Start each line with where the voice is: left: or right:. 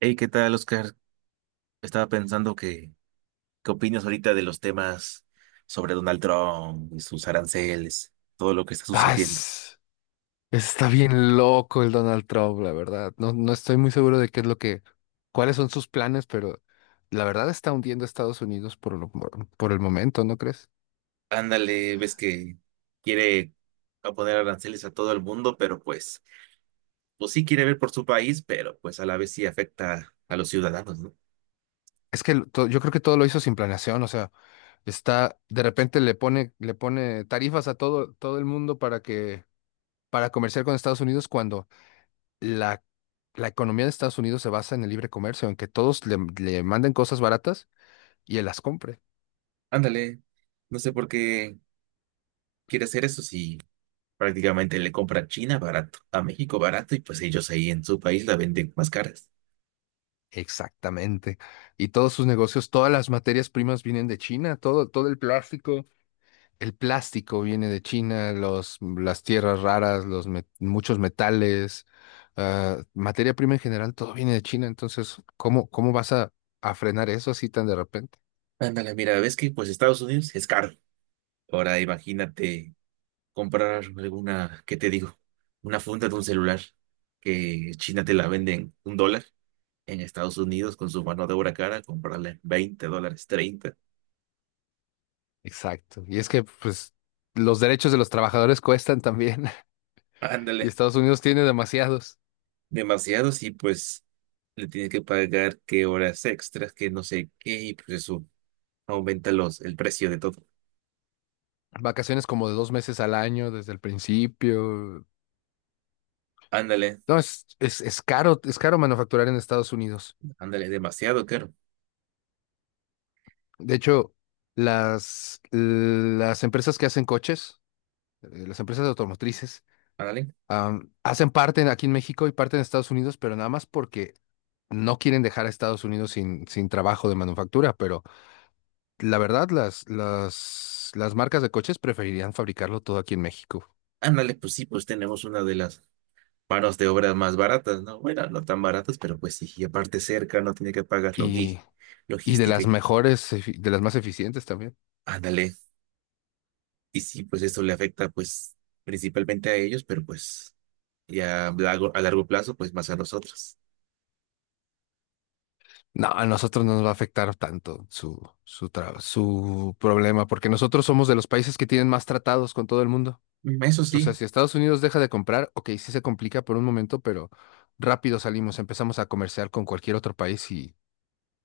right: Hey, ¿qué tal, Oscar? Estaba pensando ¿qué opinas ahorita de los temas sobre Donald Trump y sus aranceles, todo lo que está
left: Ah,
right: sucediendo?
left: es- Está bien loco el Donald Trump, la verdad. No, no estoy muy seguro de qué es lo que, cuáles son sus planes, pero la verdad está hundiendo a Estados Unidos por lo- por el momento, ¿no crees?
right: Ándale, ves que quiere a poner aranceles a todo el mundo, pues sí quiere ver por su país, pero pues a la vez sí afecta a los ciudadanos, ¿no?
left: Es que yo creo que todo lo hizo sin planeación, o sea, está, de repente le pone tarifas a todo el mundo para que, para comerciar con Estados Unidos cuando la, la economía de Estados Unidos se basa en el libre comercio, en que todos le manden cosas baratas y él las compre.
right: Ándale, no sé por qué quiere hacer eso si prácticamente le compra a China barato, a México barato, y pues ellos ahí en su país la venden más caras.
left: Exactamente. Y todos sus negocios, todas las materias primas vienen de China, todo el plástico viene de China, las tierras raras, muchos metales, materia prima en general, todo viene de China. Entonces, ¿cómo vas a frenar eso así tan de repente?
right: Ándale, mira, ves que pues Estados Unidos es caro. Ahora imagínate comprar alguna, ¿qué te digo? Una funda de un celular que China te la venden $1, en Estados Unidos con su mano de obra cara, comprarla en $20, 30.
left: Exacto. Y es que, pues, los derechos de los trabajadores cuestan también, y
right: Ándale,
left: Estados Unidos tiene demasiados.
right: demasiados y pues le tienes que pagar qué horas extras, que no sé qué, y pues eso aumenta el precio de todo.
left: Vacaciones como de 2 meses al año desde el principio.
right: Ándale,
left: No, es caro manufacturar en Estados Unidos.
right: ándale, demasiado caro.
left: De hecho, las empresas que hacen coches, las empresas automotrices,
right: Ándale,
left: hacen parte aquí en México y parte en Estados Unidos, pero nada más porque no quieren dejar a Estados Unidos sin trabajo de manufactura. Pero la verdad, las marcas de coches preferirían fabricarlo todo aquí en México.
right: ándale, pues sí, pues tenemos una de las manos de obras más baratas, ¿no? Bueno, no tan baratas, pero pues sí, y aparte cerca, no tiene que pagar
left: Y, y de
right: logística
left: las
right: y
left: mejores, de las más eficientes también.
right: ándale. Y sí, pues esto le afecta pues principalmente a ellos, pero pues ya a largo plazo, pues más a nosotros.
left: No, a nosotros no nos va a afectar tanto su problema, porque nosotros somos de los países que tienen más tratados con todo el mundo.
right: Mm, eso
left: O sea,
right: sí,
left: si Estados Unidos deja de comprar, ok, sí se complica por un momento, pero rápido salimos, empezamos a comerciar con cualquier otro país y,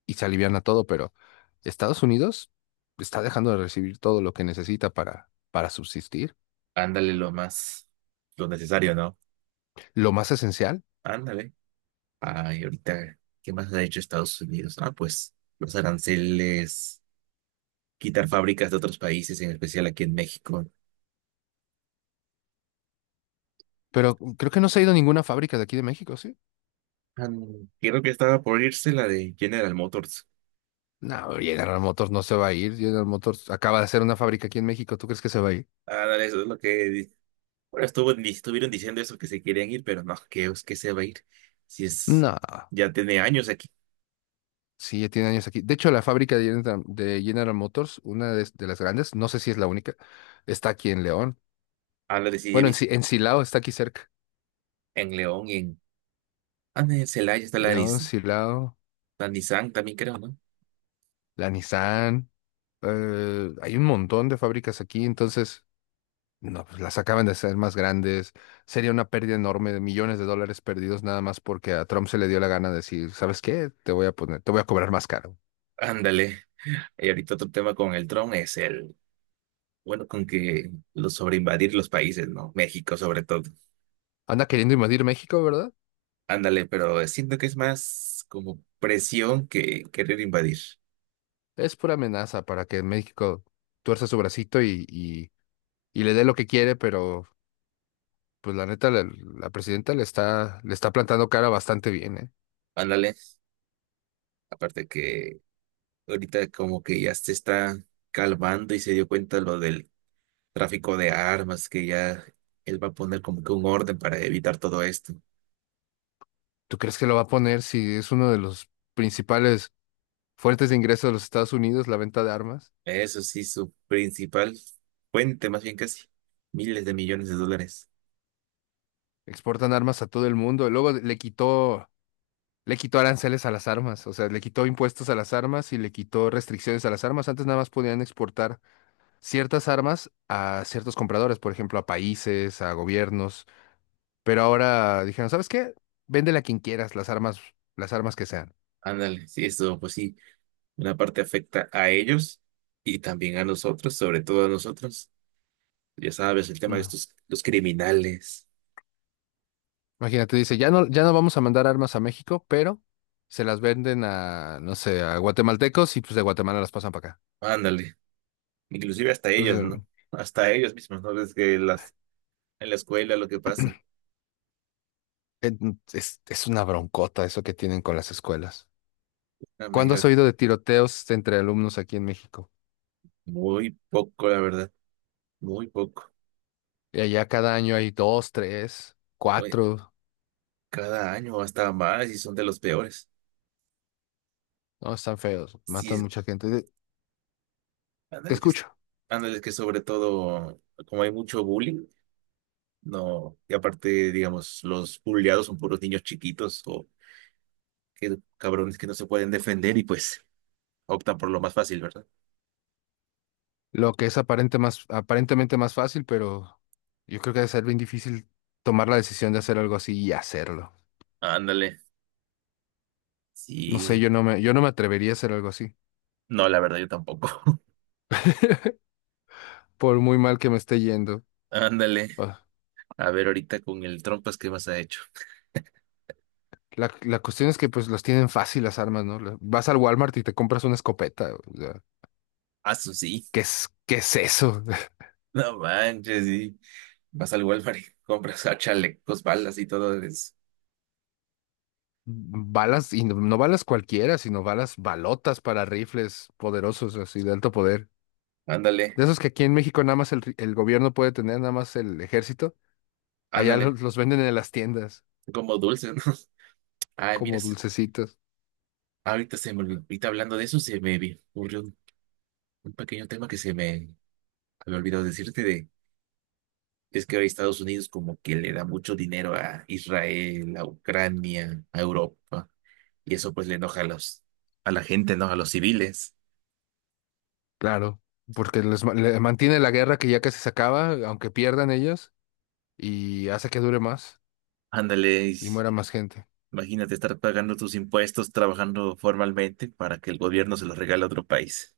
left: y se aliviana todo, pero Estados Unidos está dejando de recibir todo lo que necesita para subsistir,
right: ándale lo más, lo necesario, ¿no?
left: lo más esencial,
right: Ándale. Ay, ahorita, ¿qué más ha hecho Estados Unidos? Ah, pues los aranceles, quitar fábricas de otros países, en especial aquí en México.
left: pero creo que no se ha ido ninguna fábrica de aquí de México, ¿sí?
right: Ah, no, creo que estaba por irse la de General Motors.
left: No, General Motors no se va a ir, General Motors acaba de hacer una fábrica aquí en México, ¿tú crees que se va a ir?
right: Ándale, eso es lo Bueno, estuvieron diciendo eso que se querían ir, pero no, que es que se va a ir. Si es.
left: No,
right: Ya tiene años aquí.
left: sí, ya tiene años aquí. De hecho, la fábrica de General Motors, una de las grandes, no sé si es la única, está aquí en León.
right: Habla de si he
left: Bueno, en, Si-
right: visto
left: en Silao está aquí cerca.
right: en León y en. Ah, no, en Celaya está
left: León, Silao,
right: La Nissan también, creo, ¿no?
left: la Nissan. Hay un montón de fábricas aquí, entonces, no, pues las acaban de hacer más grandes. Sería una pérdida enorme de millones de dólares perdidos nada más porque a Trump se le dio la gana de decir, ¿sabes qué? Te voy a poner, te voy a cobrar más caro.
right: Ándale. Y ahorita otro tema con el Trump es el. Bueno, con que lo sobre invadir los países, ¿no? México sobre todo.
left: Anda queriendo invadir México, ¿verdad?
right: Ándale, pero siento que es más como presión que querer invadir.
left: Es pura amenaza para que México tuerza su bracito y le dé lo que quiere, pero pues la neta, la presidenta le está plantando cara bastante bien, ¿eh?
right: Ándale. Aparte que. Ahorita como que ya se está calmando y se dio cuenta lo del tráfico de armas, que ya él va a poner como que un orden para evitar todo esto.
left: ¿Tú crees que lo va a poner si es uno de los principales fuentes de ingresos de los Estados Unidos, la venta de armas?
right: Eso sí, su principal fuente, más bien casi, miles de millones de dólares.
left: Exportan armas a todo el mundo. Y luego le quitó aranceles a las armas, o sea, le quitó impuestos a las armas y le quitó restricciones a las armas. Antes nada más podían exportar ciertas armas a ciertos compradores, por ejemplo, a países, a gobiernos. Pero ahora dijeron, ¿sabes qué? Véndele a quien quieras las armas que sean.
right: Ándale, sí, eso pues sí, una parte afecta a ellos y también a nosotros, sobre todo a nosotros. Ya sabes, el tema de
left: No.
right: estos, los criminales.
left: Imagínate, dice, ya no, ya no vamos a mandar armas a México, pero se las venden a, no sé, a guatemaltecos y pues de Guatemala las pasan para acá.
right: Ándale, inclusive hasta ellos,
left: Entonces,
right: ¿no? Hasta ellos mismos, ¿no? Ves que en la escuela lo que pasa.
left: eh, es una broncota eso que tienen con las escuelas. ¿Cuándo has
right: Amiga,
left: oído de tiroteos entre alumnos aquí en México?
right: muy poco, la verdad, muy poco.
left: Y allá cada año hay dos, tres,
right: Oye,
left: cuatro.
right: cada año hasta más y son de los peores.
left: No, están feos,
right: Sí,
left: matan
right: es-
left: mucha gente. Te
right: ándale
left: escucho.
right: ándale que sobre todo, como hay mucho bullying, no, y aparte, digamos, los bulleados son puros niños chiquitos o que, cabrones que no se pueden defender y pues optan por lo más fácil, ¿verdad?
left: Lo que es aparentemente más fácil, pero yo creo que debe ser bien difícil tomar la decisión de hacer algo así y hacerlo.
right: Ándale,
left: No sé,
right: sí,
left: yo no me atrevería a hacer algo así,
right: no, la verdad yo tampoco.
left: por muy mal que me esté yendo.
right: Ándale,
left: Ah,
right: a ver ahorita con el trompas, ¿qué más ha hecho?
left: la cuestión es que pues los tienen fácil las armas, ¿no? Vas al Walmart y te compras una escopeta. O sea,
right: Ah, sí,
left: ¿qué es eso?
right: no manches, sí. Vas al Walmart y compras a chalecos, balas y todo eso.
left: Balas, y no, no balas cualquiera, sino balas balotas para rifles poderosos, así de alto poder.
right: Ándale,
left: De esos que aquí en México nada más el gobierno puede tener, nada más el ejército. Allá
right: ándale.
left: los venden en las tiendas
right: Como dulce, ¿no? Ay,
left: como
right: miras.
left: dulcecitos.
right: Ahorita se me olvidó. Ahorita hablando de eso, se me ocurrió un pequeño tema que se me había olvidado decirte de. Es que ahora Estados Unidos como que le da mucho dinero a Israel, a Ucrania, a Europa. Y eso pues le enoja a a la gente, ¿no? A los civiles.
left: Claro, porque mantiene la guerra que ya casi se acaba, aunque pierdan ellos. Y hace que dure más
right: Ándale, y
left: y muera más gente.
right: imagínate estar pagando tus impuestos, trabajando formalmente para que el gobierno se los regale a otro país.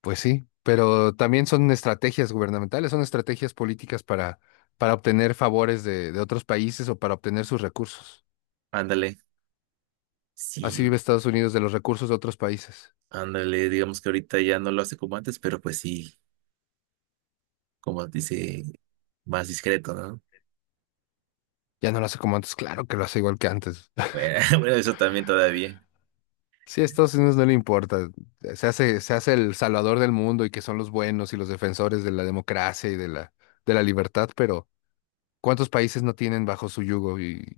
left: Pues sí, pero también son estrategias gubernamentales, son estrategias políticas para obtener favores de otros países o para obtener sus recursos.
right: Ándale,
left: Así
right: sí,
left: vive Estados Unidos de los recursos de otros países.
right: ándale, digamos que ahorita ya no lo hace como antes, pero pues sí, como dice, más discreto, ¿no?
left: Ya no lo hace como antes, claro que lo hace igual que antes.
right: Bueno, bueno, eso también todavía.
left: Sí, a Estados Unidos no le importa. Se hace el salvador del mundo y que son los buenos y los defensores de la democracia y de la libertad, pero ¿cuántos países no tienen bajo su yugo y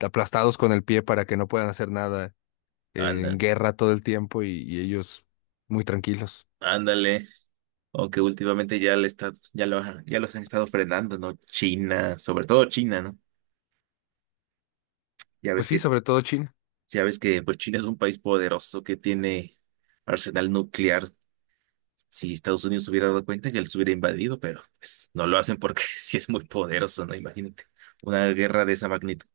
left: aplastados con el pie para que no puedan hacer nada? En
right: Ándale,
left: guerra todo el tiempo y ellos muy tranquilos.
right: ándale. Aunque últimamente ya le está, ya lo, ya los han estado frenando, ¿no? China, sobre todo China, ¿no? Ya ves
left: Pues sí, sobre todo China.
right: ya ves que pues China es un país poderoso que tiene arsenal nuclear. Si Estados Unidos hubiera dado cuenta, ya los hubiera invadido, pero pues no lo hacen porque sí es muy poderoso, ¿no? Imagínate, una guerra de esa magnitud.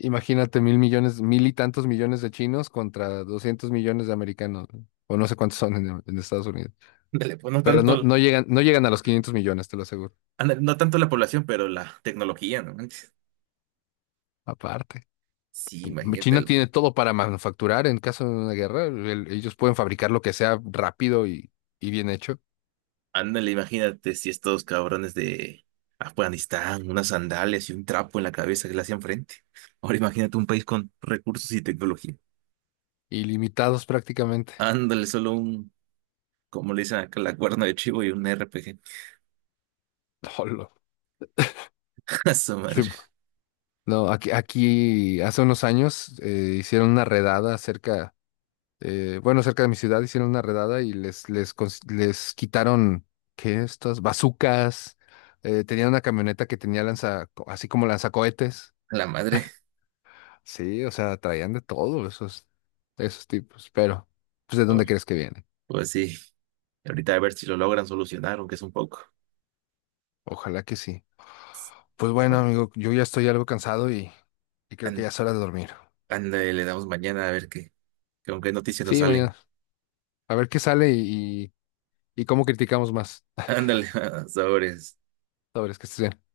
left: Imagínate 1.000 millones, mil y tantos millones de chinos contra 200 millones de americanos, ¿no? O no sé cuántos son en Estados Unidos.
right: Ándale, pues no
left: Pero no,
right: tanto.
left: no llegan a los 500 millones, te lo aseguro.
right: Ándale, no tanto la población, pero la tecnología, ¿no manches?
left: Aparte,
right: Sí, imagínate,
left: China tiene todo para manufacturar en caso de una guerra. Ellos pueden fabricar lo que sea rápido y bien hecho,
right: ándale, imagínate si estos cabrones de Afganistán, unas sandalias y un trapo en la cabeza que le hacían frente. Ahora imagínate un país con recursos y tecnología.
left: ilimitados prácticamente.
right: Ándale, solo un, como le dicen acá, la cuerna de chivo y un RPG.
left: Olo.
right: A su
left: Sí,
right: madre,
left: no, aquí hace unos años hicieron una redada cerca bueno, cerca de mi ciudad hicieron una redada y les quitaron, ¿qué? Estas bazucas. Tenían una camioneta que tenía así como lanzacohetes.
right: a la madre.
left: Sí, o sea, traían de todo esos tipos. Pero, pues, ¿de dónde
right: Pues,
left: crees que vienen?
right: pues sí, ahorita a ver si lo logran solucionar, aunque es un poco.
left: Ojalá que sí. Pues bueno,
right: Bueno,
left: amigo, yo ya estoy algo cansado y creo que ya es hora de dormir.
right: ándale, le damos mañana a ver qué, qué con qué noticias nos
left: Sí,
right: salen.
left: mañana. A ver qué sale y cómo criticamos más.
right: Ándale, sobres.
left: Sabes que estés bien.